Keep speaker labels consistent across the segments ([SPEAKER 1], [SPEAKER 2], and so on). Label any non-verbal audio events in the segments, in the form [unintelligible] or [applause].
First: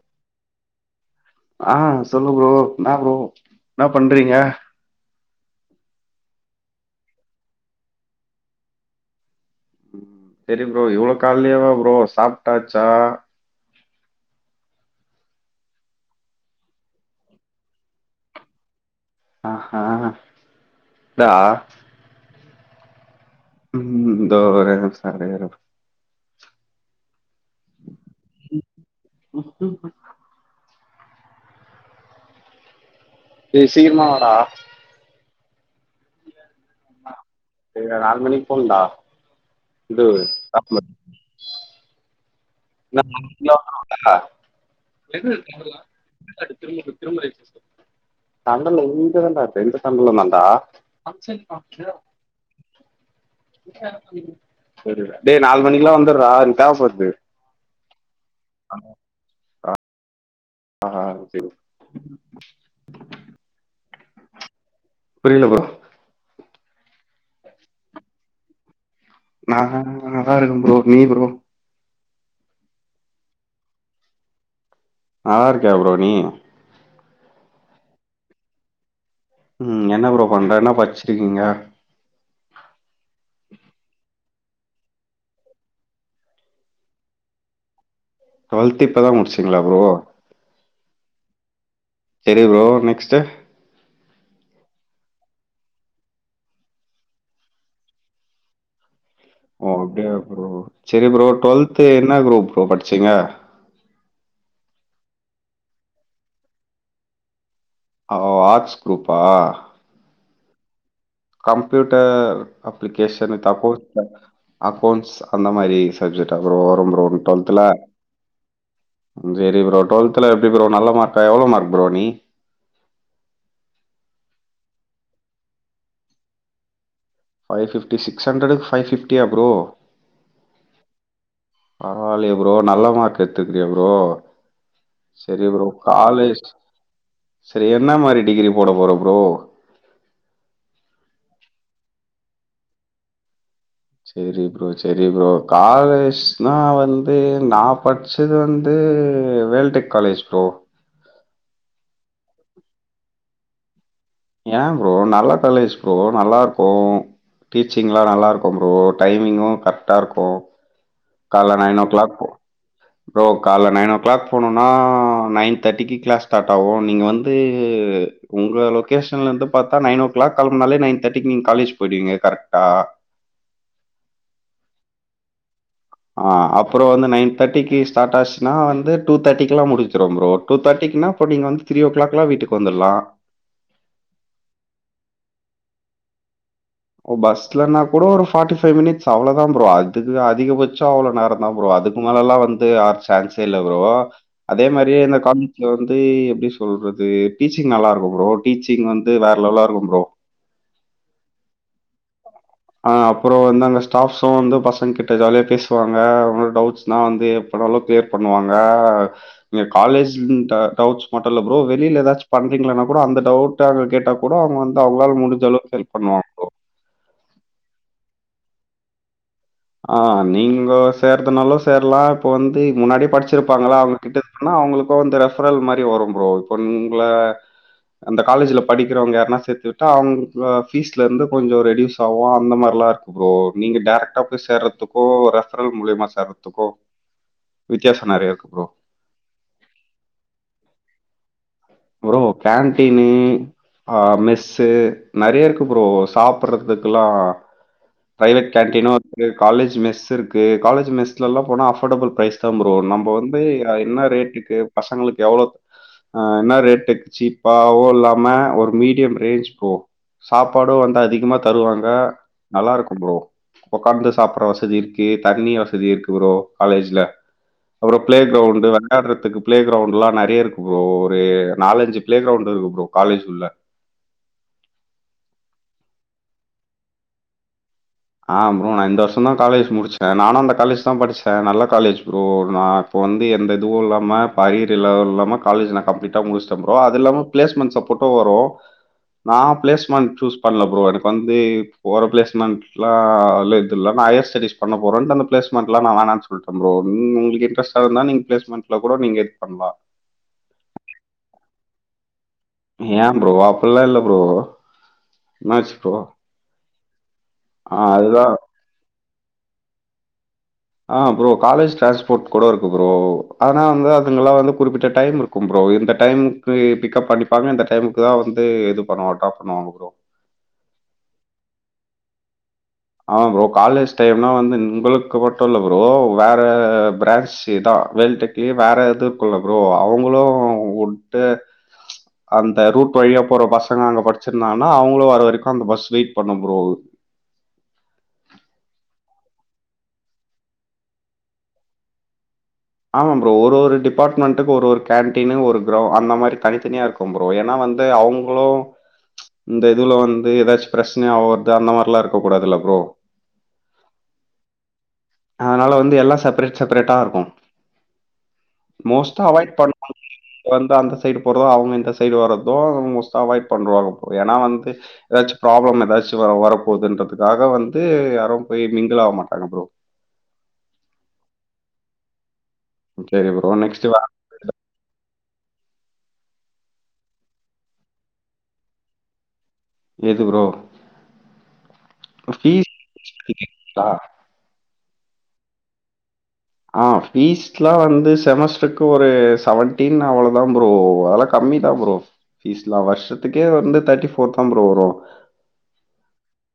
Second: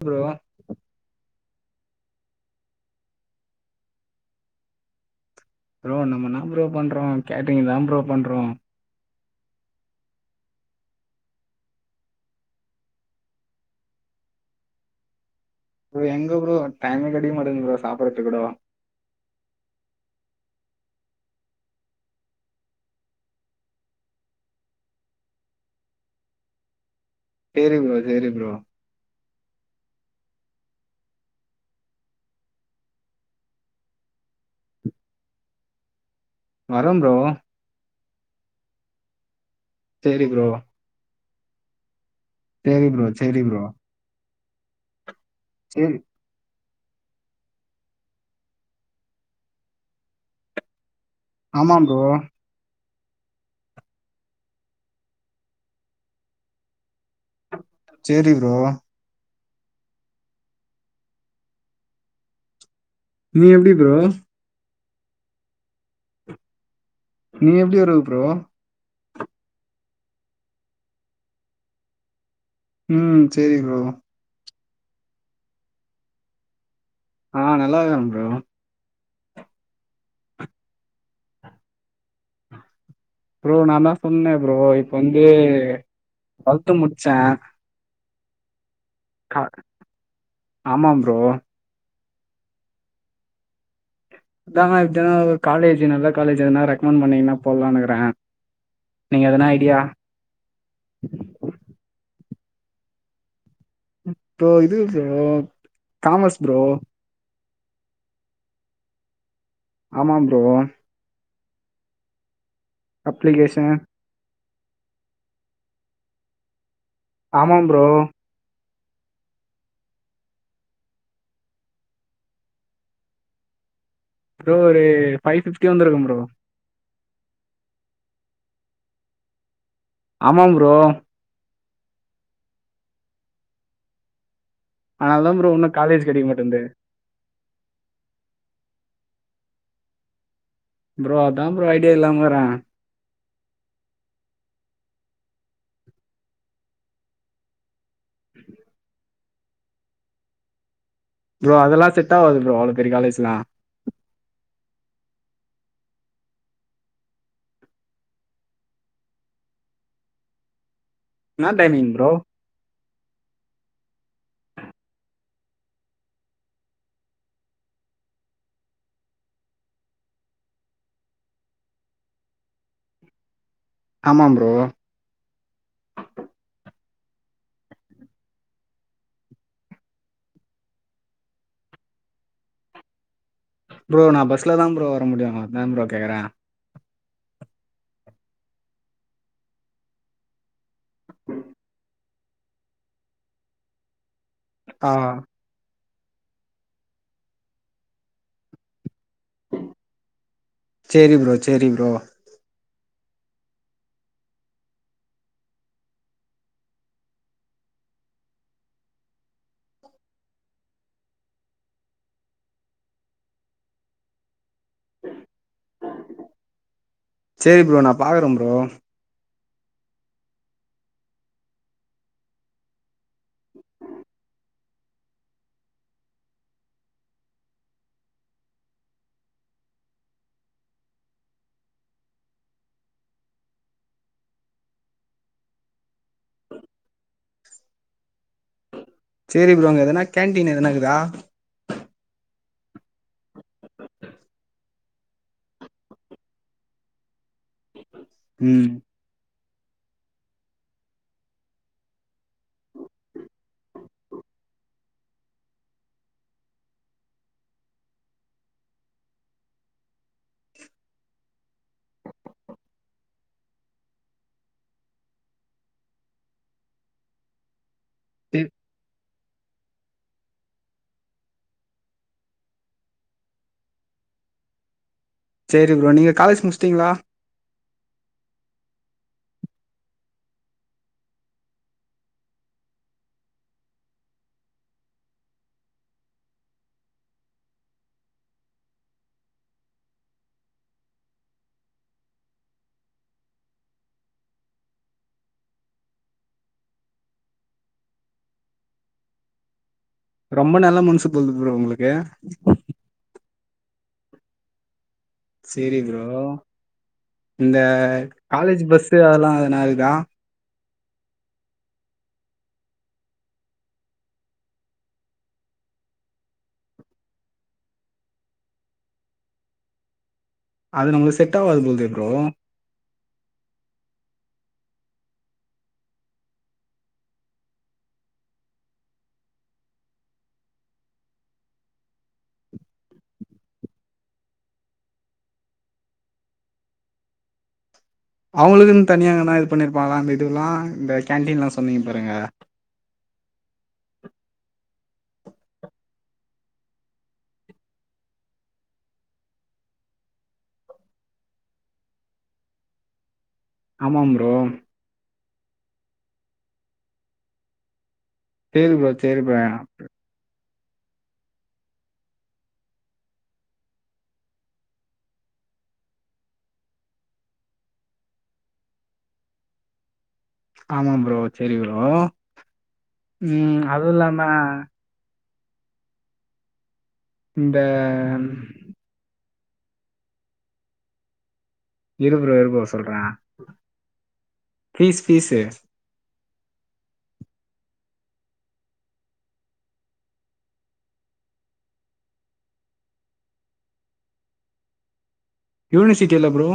[SPEAKER 1] Bro
[SPEAKER 2] ஆ சொல்லு bro என்ன ப்ரோ என்ன பண்றிங்க
[SPEAKER 1] ப்ரோ நம்ம என்ன ‌ப்ரோ பண்றோ கேட்ரிங்தா ப்ரோ பண்றோ
[SPEAKER 2] செரி ப்ரோ இவ்ள கால்லயாவா ப்ரோ சாப்ட்டாச்சா
[SPEAKER 1] ப்ரோ எங்க ப்ரோ டைமே கெடைக்க மாட்டுங்குது ப்ரோ சாப்பிடதுக்கூடோ
[SPEAKER 2] ஆ ஹ தா ம் இந்த ஒரே நிமிஷ ஒரே ஒரு
[SPEAKER 1] சேரி ப்ரோ சேரி ப்ரோ
[SPEAKER 2] சூப்பர் டே சீக்கிரமா வாடா
[SPEAKER 1] வர்றம் ப்ரோ
[SPEAKER 2] செரிடா நாலு மணிக்கு போனுன்டா இது
[SPEAKER 1] சேரி ப்ரோ
[SPEAKER 2] [unintelligible] [unintelligible]
[SPEAKER 1] சேரி ப்ரோ சேரி ப்ரோ சேரி
[SPEAKER 2] சண்டல வீட்லதான்டா இருக்க இந்த சம்பள தான்டா ஃபங்க்ஷன்
[SPEAKER 1] ஆமா
[SPEAKER 2] [unintelligible]
[SPEAKER 1] ப்ரோ
[SPEAKER 2] தெரில டே நாலு மணிக்குலா வந்துடுறா எனக்கு தேவப்படுது
[SPEAKER 1] சேரி ப்ரோ
[SPEAKER 2] ஆ செரி
[SPEAKER 1] நீ எப்டி ப்ரோ
[SPEAKER 2] புரில ப்ரோ
[SPEAKER 1] நீ எப்டி வருவ ப்ரோ
[SPEAKER 2] நா நல்லாருக்க ப்ரோ நீ ப்ரோ
[SPEAKER 1] ம் சேரி ப்ரோ
[SPEAKER 2] நல்லாருக்கியா ப்ரோ நீ
[SPEAKER 1] ஆ நல்லாருக்ற ப்ரோ
[SPEAKER 2] ம் என்ன ப்ரோ பண்ற என்ன படிச்சுட்ருக்கிங்க
[SPEAKER 1] ப்ரோ நாந்தா சொன்னனே ப்ரோ இப்ப வந்து ட்வெல்த்து முடிச்ச
[SPEAKER 2] டுவெல்த்து இப்பதா முடிச்சிங்ளா ப்ரோ
[SPEAKER 1] ஆமாம் ப்ரோ
[SPEAKER 2] செரி ப்ரோ நெக்ஸ்ட்டு
[SPEAKER 1] அதான்னா எதா காலேஜு நல்ல காலேஜு எதுனா ரெக்கமெண்ட் பண்ணிங்கன்னா போலானிக்ற
[SPEAKER 2] ஓ அப்டியா ப்ரோ செரி ப்ரோ டுவெல்த்து என்ன குரூப் ப்ரோ படிச்சிங்க
[SPEAKER 1] ப்ரோ இது ப்ரோ காமஸ் ப்ரோ
[SPEAKER 2] ஓ ஆட்ஸ் குரூப்பா
[SPEAKER 1] ஆமா ப்ரோ
[SPEAKER 2] கம்ப்யூட்டர் அப்ளிகேஷன
[SPEAKER 1] அப்ளிகேஷன்.
[SPEAKER 2] தப்போஸ்ப அக்கௌன்ட்ஸ் அந்த மாரி சப்ஜெக்ட்டா ப்ரோ வரும் ப்ரோ டுவெல்த்ல
[SPEAKER 1] ஆமாம் ப்ரோ.
[SPEAKER 2] செரி ப்ரோ டுவல்த்ல எப்டி ப்ரோ நல்ல மார்க்கா எவ்ளோ மார்க் ப்ரோ நீ
[SPEAKER 1] ப்ரோ ஒரு ஃபைவ் ஃபிஃப்டி வந்துருக்கும் ப்ரோ
[SPEAKER 2] ஃபைவ் ஃபிஃப்டி சிக்ஸ் ஹண்ட்ரடுக்கு ஃபைவ் ஃபிஃப்டியா ப்ரோ
[SPEAKER 1] ஆமா ப்ரோ
[SPEAKER 2] பரவால்லயே ப்ரோ நல்ல மார்க் எத்துக்கிறியே ப்ரோ
[SPEAKER 1] அதனால தான்
[SPEAKER 2] செரி ப்ரோ
[SPEAKER 1] இன்னும் கிடைக்க
[SPEAKER 2] காலேஜ்
[SPEAKER 1] மாட்டேன்து.
[SPEAKER 2] செரி என்ன மாரி டிகிரி போட போற ப்ரோ
[SPEAKER 1] ப்ரோ அதா ப்ரோ ஐடியா இல்லாம இக்கற
[SPEAKER 2] சேரி ப்ரோ சேரி ப்ரோ காலேஜ்னா வந்து நா படி ச்சது வந்து வேல்டெக் காலேஜ் ப்ரோ
[SPEAKER 1] ப்ரோ அதெல்லா செட் ஆவாது ப்ரோ அவ்ளோ பெரிய காலேஜ்லா
[SPEAKER 2] ஏ ப்ரோ நல்ல காலேஜ் ப்ரோ நல்லாருக்கு டீச்சிங்க்லா நல்லாருக்கு ப்ரோ டைமிங்கு கரெக்டா இருக்கு
[SPEAKER 1] என்ன
[SPEAKER 2] கால்ல nine o
[SPEAKER 1] timing bro?
[SPEAKER 2] Clock போ ப்ரோ கால்ல நைன் ஓ கிளாக் போனோனா நைன் தேர்ட்டிக்கு க்ளாஸ் ஸ்டார்ட் ஆகு நீங்க வந்து உங்க லொகேஷன்ல இருந்து பாத்தா நைன் ஓ கிளாக் கெளம்புனாலே நைன் தேர்ட்டிக்கு நீங்க காலேஜ் போயிடுவிங்க கரெக்டா
[SPEAKER 1] ஆமா ப்ரோ
[SPEAKER 2] ஆ அப்றோ வந்து நைன் தேர்ட்டிக்கு ஸ்டார்ட் ஆச்சுனா வந்து டூ தேர்ட்டிக்குலா முடிஞ்சிரு ப்ரோ டூ தேர்ட்டிக்குனா அப்போ நீங்க வந்து த்ரீ ஓ கிளாக்லா வீட்டுக்கு வந்துர்லா
[SPEAKER 1] ப்ரோ நா பஸ்ல தா ப்ரோ வர முடியு அதா ப்ரோ கேக்குறே
[SPEAKER 2] ஒ பஸ்லனா கூட ஒரு ஃபார்ட்டி ஃபைவ் மினிட்ஸ் அவ்ளோ தா ப்ரோ அதுக்கு அதிகபட்ச அவ்ளோ நேரந்தா ப்ரோ அது முன்னாலலா வந்து ஆர் சான்சே இல்ல ப்ரோ அதே
[SPEAKER 1] ஆ
[SPEAKER 2] மாரியே இந்த கான் இங்க வந்து எப்டி சொல்றது டீச்சிங் நல்லா இருக்கு ப்ரோ டீச்சிங் வந்து வேற லெவலா இருக்கு ப்ரோ
[SPEAKER 1] சேரி ப்ரோ சேரி ப்ரோ
[SPEAKER 2] ஆ அப்றோ வந்து அங்க ஸ்டாஃப்ஸு வந்து பசங்க கிட்ட ஜாலியா பேசுவாங்க அது மாரி டவுட்ஸ்னா வந்து பண்ணாலு கிளியர் பண்ணுவாங்க இங்க காலேஜ் ம் ட் டவுட்ஸ் மட்டு இல்ல ப்ரோ வெளில எதாச்சு பண்றீங்கனா கூட அந்த டவுட் ட்டு அங்க கேட்டா கூட அவ்ங்க வந்து அவ்ங்களால முடிஞ்ச அளவுக்கு ஹெல்ப் பண்ணுவாங்க ப்ரோ
[SPEAKER 1] சேரி ப்ரோ நா பாக்குறே ப்ரோ
[SPEAKER 2] ஆ நீங்கோ சேர்றதுனாலு சேர்லா இப்ப வந்து முன்னாடி படிச்சிருப்பாங்களா அவ்ங்கக்கிட்ட பண்ணா அவ்ங்களுக்கு வந்து ரெஃபரல் மாரி வரு ப்ரோ இப்போ உங்ள அந்த காலேஜ்ல படிக்கிறவ்ங்க யாருனா சேத்து விட்டா அவ்ங்க ஃபீஸ்லருந்து கொஞ்ச ரெடியூஸ் ஆகு அந்த மார்லா இருக் கு ப்ரோ நீங்க டேரக்டா போய் சேர்றத்துக்கு ரெஃபரல் மூலியமா சேர்றத்துக்கு வித்தியாச நெறைய இருக்கு ப்ரோ
[SPEAKER 1] சேரி ப்ரோ அங்க எதுனா கேன்டீன் எதுனா இக்குதா
[SPEAKER 2] ப்ரோ கேன்டீனு ஆ மெஸ்ஸு நெறையா இருக்கு ப்ரோ சாப்புட்றதுக்குலா பிரைவேட்
[SPEAKER 1] ம்.
[SPEAKER 2] கேன்டீனு ஒரு காலேஜ் மெஸ் இருக்கு இருக்கு காலேஜ் மெஸ்ஸு இருக்கு காலேஜு மெஸ்லெல்லா போனா அஃபோர்டபுள் ப்ரைஸ் தா ப்ரோ நம்ப வந்து அ என்ன ரேட் இருக் கு பசங்களுக்கு எவ்ளோ ஆ என்ன ரேட்டுக்கு சீப்பாவு இல்லாம ஒரு மீடியம் ரேஞ் போகு சாப்பாடு வந்து அதிகமா தருவாங்க நல்லா இருக்கு ப்ரோ ஒக்காந்து சாப்புட்ற வசதி இருக்கு தண்ணி வசதி இருக்கு ப்ரோ காலேஜ்ல அப்பறோ பிளே
[SPEAKER 1] சரி
[SPEAKER 2] கிரவுண்ட்டு வெளாட்றதுக்கு பிளே கிரவுண்ட்லா நெறைய இருக்கு ப்ரோ இப்பயே நாலஞ்சு பிளே கிரவுண்ட்டு இருக்கு ப்ரோ காலேஜ் உள்ள
[SPEAKER 1] சேரி ப்ரோ நீங்க காலேஜ் முட்ச்ட்டீங்ளா
[SPEAKER 2] ஆ ப்ரோ நா இந்த வர்ஷந்தா காலேஜ் முடிச்சிடே நானு அந்த காலேஜ் தா படிச்சே நல்ல காலேஜ் ப்ரோ நா இப்போ வந்து எந்த இதுவு இல்லாம இப்ப அரியர் இல்ல இல்லாம காலேஜ் நா கம்ப்ளீட்டா முடிச்சிட்டே ப்ரோ அது இல்லாம பிளேஸ்மெண்ட் சப்போட்டு வரு நா பிளேஸ்மெண்ட் சூஸ் பண்ல ப்ரோ எனக்கு வந்து ஒவ்வொரு பிளேஸ்மெண்ட் ஆக்சுவலா அதுல இது இல்ல நா ஹையர்ஸ்டெடிஸ் பண்ண போறன்ட்டு அந்த பிளேஸ்மென்ட்லா நா வேணான் சொல்ட்டே ப்ரோ உங் உங்களுக்கு இன்ட்ரெஸ்ட் அதனா நீங்க பிளேஸ்மெண்ட்ல கூட நீங்க இது பண்லா
[SPEAKER 1] ரொம்ப நல்ல மனசு போல ப்ரோ உங்களுக்கு
[SPEAKER 2] ஏ ப்ரோ அப்பிட்லா இல்ல ப்ரோ
[SPEAKER 1] செரி ப்ரோ இந்த
[SPEAKER 2] ஆ அதுதான்.
[SPEAKER 1] காலேஜ் பஸ்சு அதெல்லா எதனா இருக்குதா
[SPEAKER 2] ஆ ப்ரோ காலேஜ் ட்ரான்ஸ்போர்ட் கூட இருக்கு ப்ரோ ஆனா வந்து அதுங்கல்லா வந்து குறிப்பிட்ட டைம் இருக் க்கும் ப்ரோ இந்த டைமுக்கு பிக்கப் பண்ணிப்பாங்க இந்த டைமுக்கு தா வந்து இது பண்ணுவ ட்ராப் பண்ணுவாங்கா ப்ரோ
[SPEAKER 1] அது நம்மளுக்கு செட் ஆவாது போல்தே ப்ரோ
[SPEAKER 2] ஆமா ப்ரோ காலேஜ் டைம்னா வந்து உங்களுக்கு மட்டு இல்ல ப்ரோ வேற பிரான்சி தா வேல்டெக் தே வேற எதுக்குள்ள ப்ரோ அவுங்களு வுட்டு அந்த ரூட் வழியா போற பசங்க அங்க படிச்சிருந்தாங்கன்னா அவுங்களு வர வரைக்கு அந்த பஸ் வெயிட் பண்ணு ப்ரோ
[SPEAKER 1] அவுங்களுக்குன் தனியா எங்கனா இது பண்ணிருப்பாங்களா அந்த இதுவுல்லா இந்த கேன்டீன்ல்ல சொன்னீங்க பாருங்க
[SPEAKER 2] ஆமாம் ப்ரோ ஒரு ஒரு டிபார்ட்மெண்ட்டுக்கு ஒரு ஒரு கேன்டீனு ஒரு கிரவ் அந்த மாரி தனித் தனியா இருக் கு ப்ரோ ஏன்னா வந்து அவுங்ளு இந்த இதுவுல வந்து ஏதாச்சி பிரச்சனையா ஆவர்த்தா அந்த மார்ல்லா இருக்க கூடாதுல ப்ரோ
[SPEAKER 1] ஆமா ப்ரோ
[SPEAKER 2] அதனால வந்து எல்லா செப்ரேட் செப்ரேட்டா இருக்கு
[SPEAKER 1] சேரி ப்ரோ சேரி
[SPEAKER 2] மோஸ்டா
[SPEAKER 1] ப்ரோ
[SPEAKER 2] அவாய்ட் பண்ண ரொம்ப அந்த சைடு போறதோ அவுங்க இந்த சைடு வர்றதோ மோஸ்டா அவாய்ட் பண்வாங்க ப்ரோ ஏன்னா வந்து ஏதாச்சி ப்ராப்ளம் ஏதாச்சி வ வரப்போதுன்றதுக்காக வந்து யாரும் போய் மிங்கிள் ஆக மாட்டாங்க ப்ரோ
[SPEAKER 1] ஆமா ப்ரோ செரி ப்ரோ
[SPEAKER 2] சரி ப்ரோ
[SPEAKER 1] ம்
[SPEAKER 2] நெக்ஸ்ட்
[SPEAKER 1] அது இல்லாம இந்த
[SPEAKER 2] எது ப்ரோ
[SPEAKER 1] இருப்ரோ இருப்ரோ
[SPEAKER 2] ஃபீஸ்
[SPEAKER 1] சொல்ற பீஸ் பீஸ்சு
[SPEAKER 2] ஆ பீஸ்லா வந்து செமஸ்ட்ருக்கு ஒரு செவன்டீன் அவ்ளதா ப்ரோ அதெல்ல கம்மி தா ப்ரோ ஃபீஸ்லா வருஷத்துக்கே வந்து தெர்ட்டிபோர் தா ப்ரோ வரு
[SPEAKER 1] யூனிசிட்டியில்லா ப்ரோ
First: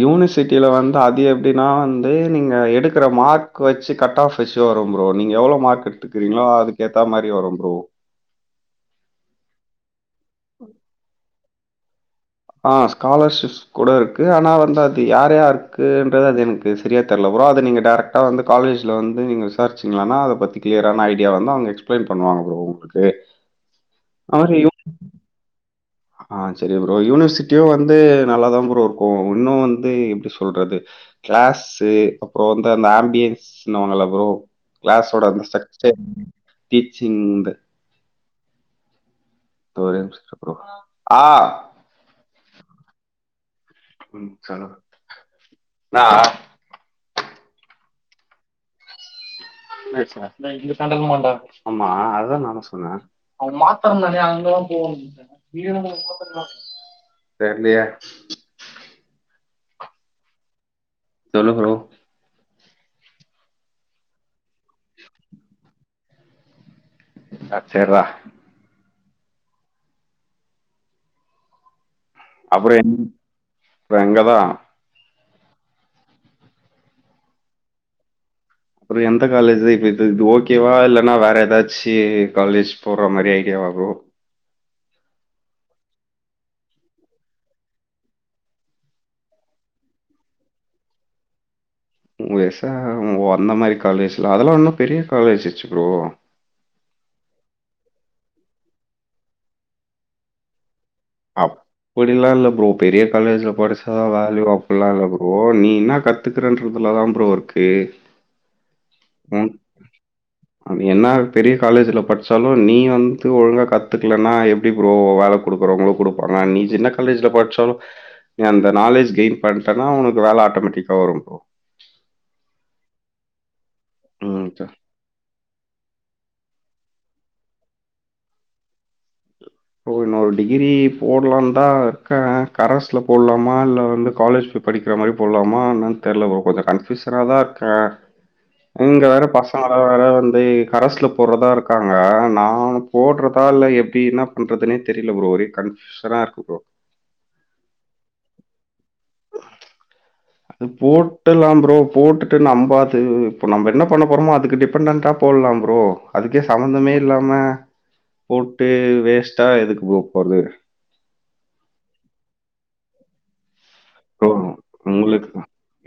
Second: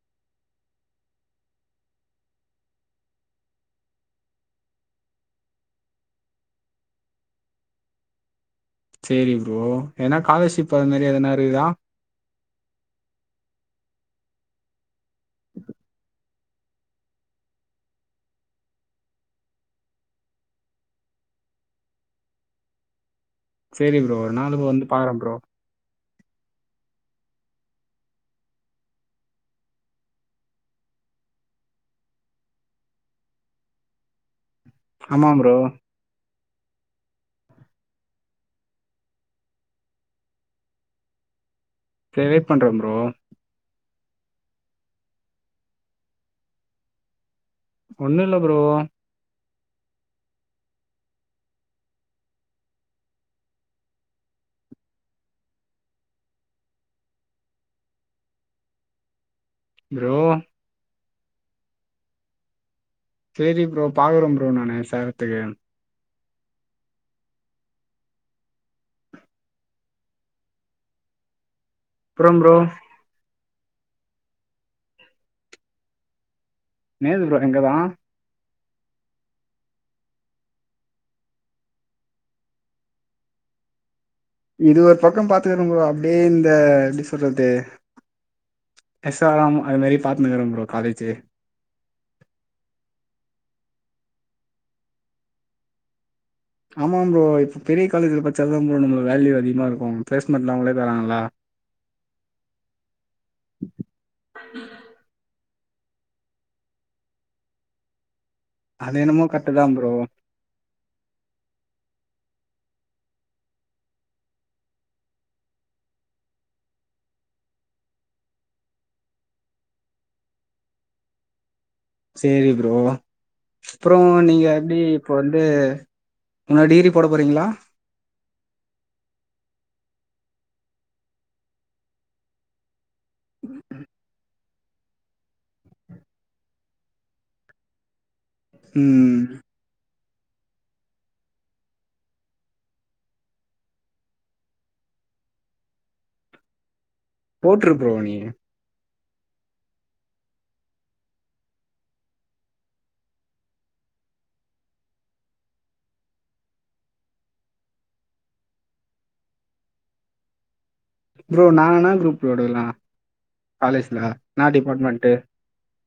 [SPEAKER 2] யூனிசிட்டியில வந்து அது எப்டின்னா வந்து நீங்க எடுக்குற மார்க் வெச்சி கட் ஆஃப் ஃரெஷ்ஷா வரும் ப்ரோ நீ எவ்ளோ மார்க் எடுத்துக்கிறங்களோ அதுக்கேத்தா மாரி வரும் ப்ரோ
[SPEAKER 1] செரி ப்ரோ ஏன்னா காலர்ஷிப் அது மாரி எதனா இருக்குதா
[SPEAKER 2] ஆ ஸ்காலர்ஷிப் கூட இருக்கு ஆனா வந்து அது யார் யாருகுன்றத அது எனக்கு செரியா தெர்ல ப்ரோ அது நீங்க டேரக்ட் டா வந்து காலேஜ்ல வந்து நீங்க விசார்ச்சிங்கனா அத பத்தி கிளியரான ஐடியா வந்து அவுங்க எக்ஸ்பிளைன் பண்ணுவாங்க ப்ரோ உங்களுக்கு
[SPEAKER 1] செரி ப்ரோ ஒரு
[SPEAKER 2] அது மாரி
[SPEAKER 1] நாளுக்கு
[SPEAKER 2] யூ
[SPEAKER 1] வந்து பாக்கற ப்ரோ
[SPEAKER 2] ஆ சரி ப்ரோ யூனிசிட்டியு வந்து நல்லாதா ப்ரோ இருக்கோ உன்னு வந்து எப்டி சொல்றது கிளாஸ்சு அப்பறோ வந்து அந்த ஆம்பியன்ஸ்ன்னுவாங்கல்ல ப்ரோ கிளாஸோட
[SPEAKER 1] ஆமாம்
[SPEAKER 2] அந்த
[SPEAKER 1] ப்ரோ
[SPEAKER 2] செக்ஷன் டீச்சிங்து இத ஒரே நிமிஷ ப்ரோ ஆ
[SPEAKER 1] சேரி வெயிட் பண்றே ப்ரோ
[SPEAKER 2] ம் சொல்லு நா
[SPEAKER 1] ஒன்னு இல்ல ப்ரோ
[SPEAKER 2] ஆமா அதுதா நானு சொன்னே அவங் மாத்திர நானே அங்கல்லா போகணு மாத்த தெர்லியே
[SPEAKER 1] ப்ரோ
[SPEAKER 2] சொல்லு ப்ரோ
[SPEAKER 1] சேரி ப்ரோ பாக்றே ப்ரோ நானு சேரத்துக்கு
[SPEAKER 2] அ சேர்ரா
[SPEAKER 1] அப்புறம் ப்ரோ
[SPEAKER 2] அப்பறம் எங் எங்கதா
[SPEAKER 1] நேத்து ப்ரோ இங்கதா
[SPEAKER 2] அப்றோ எந்த காலேஜு இப்ப இது இது ஓகேவா இல்லன்னா வேற எதாச்சு காலேஜ்ஜூ போற மாரி ஐடியாவா ப்ரோ
[SPEAKER 1] இது ஒரு பக்கோ பாத்துக்கனு ப்ரோ அப்டியே இந்த எப்டி சொல்றது எஸ் ஆர் எம் அது மாரி பாத்துனுக்கிறே ப்ரோ காலேஜு
[SPEAKER 2] ஒ எஸ் ஆர் எம் ஒ அந்த மாரி காலேஜ்லா அதெல்லா இன்னு பெரிய காலேஜ் வச்சுக்கரோ
[SPEAKER 1] ஆமா ப்ரோ இப்போ பெரிய காலேஜ்ல பச்சா தா ப்ரோ நம்மள வேல்யூ அதிகமா இருக்கு பிளேஸ்மென்ட்லா அவுங்களே தராங்கள
[SPEAKER 2] அப்டிலா இல்ல ப்ரோ பெரிய காலேஜ்ல படிச்சாதா வேல்யூ அப்டில்லா இல்ல ப்ரோ நீ என்னா கத் கத்துக்கறன்றதுல தா புரோ இருக்கு
[SPEAKER 1] அது என்னமோ
[SPEAKER 2] உன்
[SPEAKER 1] கட்டுதா ப்ரோ
[SPEAKER 2] அது என்னா பெரிய காலேஜ்ல படிச்சாலு நீ வந்து ஒழுங்கா கத்துக்கலன்னா எப்டி ப்ரோ வேல குடுக்குறவங்களு குடுப்பாங்க நீ சின்ன காலேஜ்ல படிச்சாலு நீ அந்த நாலேஜ் கெயின் பண்ட்டன்னா உனக்கு வேல ஆட்டோமேட்டிக்கா வரு ப்ரோ
[SPEAKER 1] சேரி ப்ரோ அப்றோ நீங்க
[SPEAKER 2] ம்.
[SPEAKER 1] எப்டி இப்போ வந்து இன்னொரு டிகிரி போட போறீங்ளா
[SPEAKER 2] இப்ப இன்னொரு டிகிரி போடலான் தா இருக்கே கரஸ்ல போடலாமா இல்ல வந்து காலேஜ் படிக்கிற மாரி போலாமா என்னன் தெரில கொஞ்ச கன்ஃபூசன தா இருக்கே இங்க
[SPEAKER 1] ம்
[SPEAKER 2] வேற பர்ச வர வர வந்து கரஸ்ல போறதா இருக்காங்க நா போடுறதா இல்ல எப்டின்னா பன்றதுனே தெரில ப்ரோ ஒரே கன்ஃபுஷனா இருக்கு ப்ரோ
[SPEAKER 1] போட்ரு ப்ரோ நீ
[SPEAKER 2] அது போட்டலா ப்ரோ போட்டுட்டு நம்ம அது இப்ப நம்ம என்ன பண்ண போறோமோ அதுக்கு டிபெண்ட்டன்டா போடலா ப்ரோ அதுக்கே சம்பந்தமே இல்லாம போட்டு வேஸ்ட்டா எதுக்கு ப்ரோ போறது
[SPEAKER 1] ப்ரோ நானா குரூப்போடுலா காலேஜில என்னா டிபார்ட்மெண்ட்டு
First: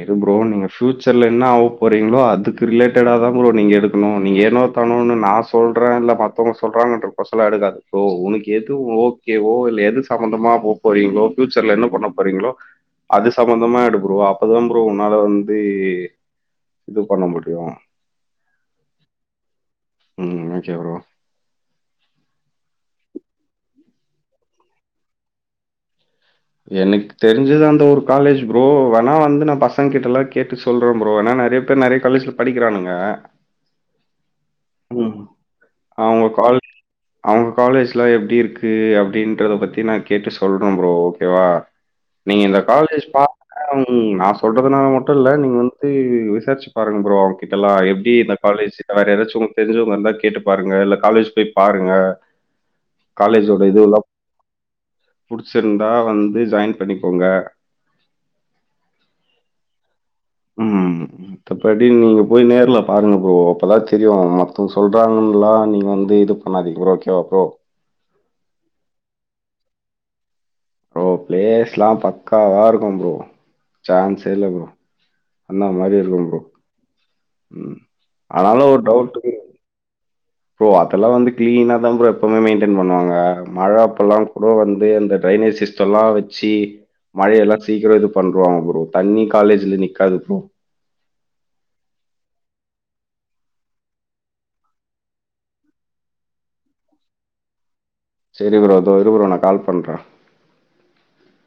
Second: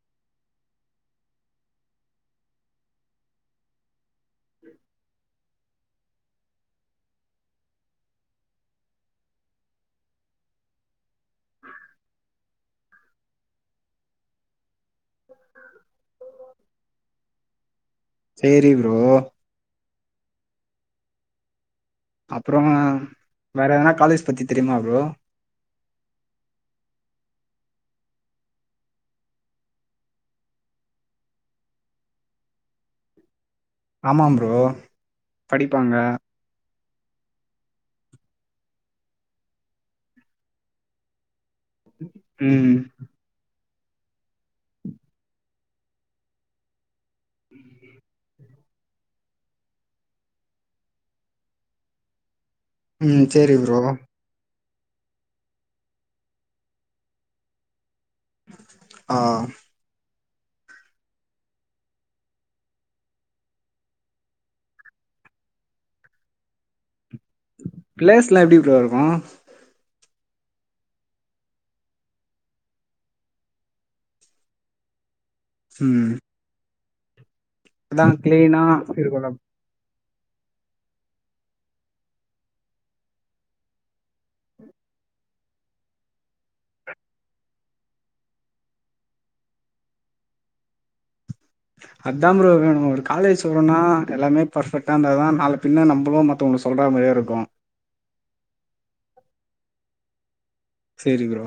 [SPEAKER 2] இது ப்ரோ நீங்க ஃபயூச்சர்ல என்ன ஆக போறீங்களோ அதுக்கு ரிலேட்டடா தா ப்ரோ நீங்க எடுக்கணு நீங்க ஏனோ பண்ணணு நா சொல்றே இல்ல மத்தவங்க சொல்றாங்கன்ற கோர்ஸலா எடுக்காத உனக்கு எது ஓ ஓகேவோ இல்ல எது சம்பந்தமா போ போறீங்களோ பியூச்சர்ல என்ன பண்ண போறீங்களோ அது சம்பந்தமா எடு ப்ரோ அப்பதா ப்ரோ உன்னால வந்து இது பண்ண முடியு
[SPEAKER 1] சேரி ப்ரோ
[SPEAKER 2] ம் ஒகே ப்ரோ
[SPEAKER 1] அப்றமா வேற எதனா காலேஜ் பத்தி தெரியுமா ப்ரோ
[SPEAKER 2] எனக்கு தெரிஞ்சது அந்த ஒரு காலேஜ் ப்ரோ வேணா வந்து நா பசங்க கிட்டல்லா கேட்டு சொ சொல்றே ப்ரோ ஏன்னா நெறைய பேரு நெறைய காலேஜ்ல படிக்கிறானுங்க
[SPEAKER 1] ஆமாம் ப்ரோ
[SPEAKER 2] ம்
[SPEAKER 1] படிப்பாங்க
[SPEAKER 2] அவுங்க கால் அவுங் காலேஜ்லா எப்டி இருக்கு அப்டின்றத பத்தி நா கேட்டு சொல்றே ப்ரோ ஓகேவா நீங்க இந்த
[SPEAKER 1] ம்
[SPEAKER 2] காலேஜ் ஸ்பா ஆ நா சொல்றதுனால மட்டு இல்ல நீங்க வந்து விசாரிச்சு பாருங்க ப்ரோ அவங்க கிட்டல்லா எப்டி காலேஜ் வேற எதாச்சு உங்க தெரிஞ்சவங்க இருந்தா கேட்டு பாருங்க இல்ல காலேஜ் போய் பாருங்க
[SPEAKER 1] ம் சேரி
[SPEAKER 2] காலேஜோட
[SPEAKER 1] ப்ரோ
[SPEAKER 2] இதுல்லா புடிச்சிருந்தா வந்து ஜாயின் பண்ணிக்கோங்க
[SPEAKER 1] ஆஹ்
[SPEAKER 2] உம் மத்தபடி நீங்க போய் நேர்ல பாருங்க ப்ரோ அப்பதா தெரியு மத்தங்க சொல்றாங்கலா நீங்க வந்து இது பண்ணாதிங்க ப்ரோ ஓகேவா ப்ரோ
[SPEAKER 1] பிளேஸ்லா எப்டி ப்ரோ இருக்கு
[SPEAKER 2] ப்ரோ பிளேஸ்லா பக்காவா இருக்கு ப்ரோ சான்ஸே இல்ல ப்ரோ அந்தா மாரி
[SPEAKER 1] ம்
[SPEAKER 2] இருக்கு ப்ரோ ம்.
[SPEAKER 1] அதா க்ளீனா
[SPEAKER 2] ஆனாலும் ஒரு டவுட்
[SPEAKER 1] இருக்கனு
[SPEAKER 2] ப்ரோ அதெல்லாம் வந்து க்ளீனா தா ப்ரோ எப்பவமே மெயின்டெய்ன் பண்ணுவாங்க மழ அப்பெல்லாம் கூட வந்து அந்த ட்ரைனேஜ் சிஸ் இது எல்லாம் வச்சு மழைல்லாம் சீக்கிரம் இது பண்ருவாங்க ப்ரோ தண்ணி காலேஜ்ல நிக்காது ப்ரோ
[SPEAKER 1] அத்தான் ப்ரோ வேணும் ஒரு காலேஜ் ஸ்டுடென்ட்னா எல்லாமே பர்ஃபெக்டாக இருந்தா தா நாலு பின்னே நம்முளு ர்தவாங்கள சொல்ற மாரியா இருக்கும்
[SPEAKER 2] சரி ப்ரோ தோ இரு ப்ரோ நா கால் பண்றேன்
[SPEAKER 1] சரி ப்ரோ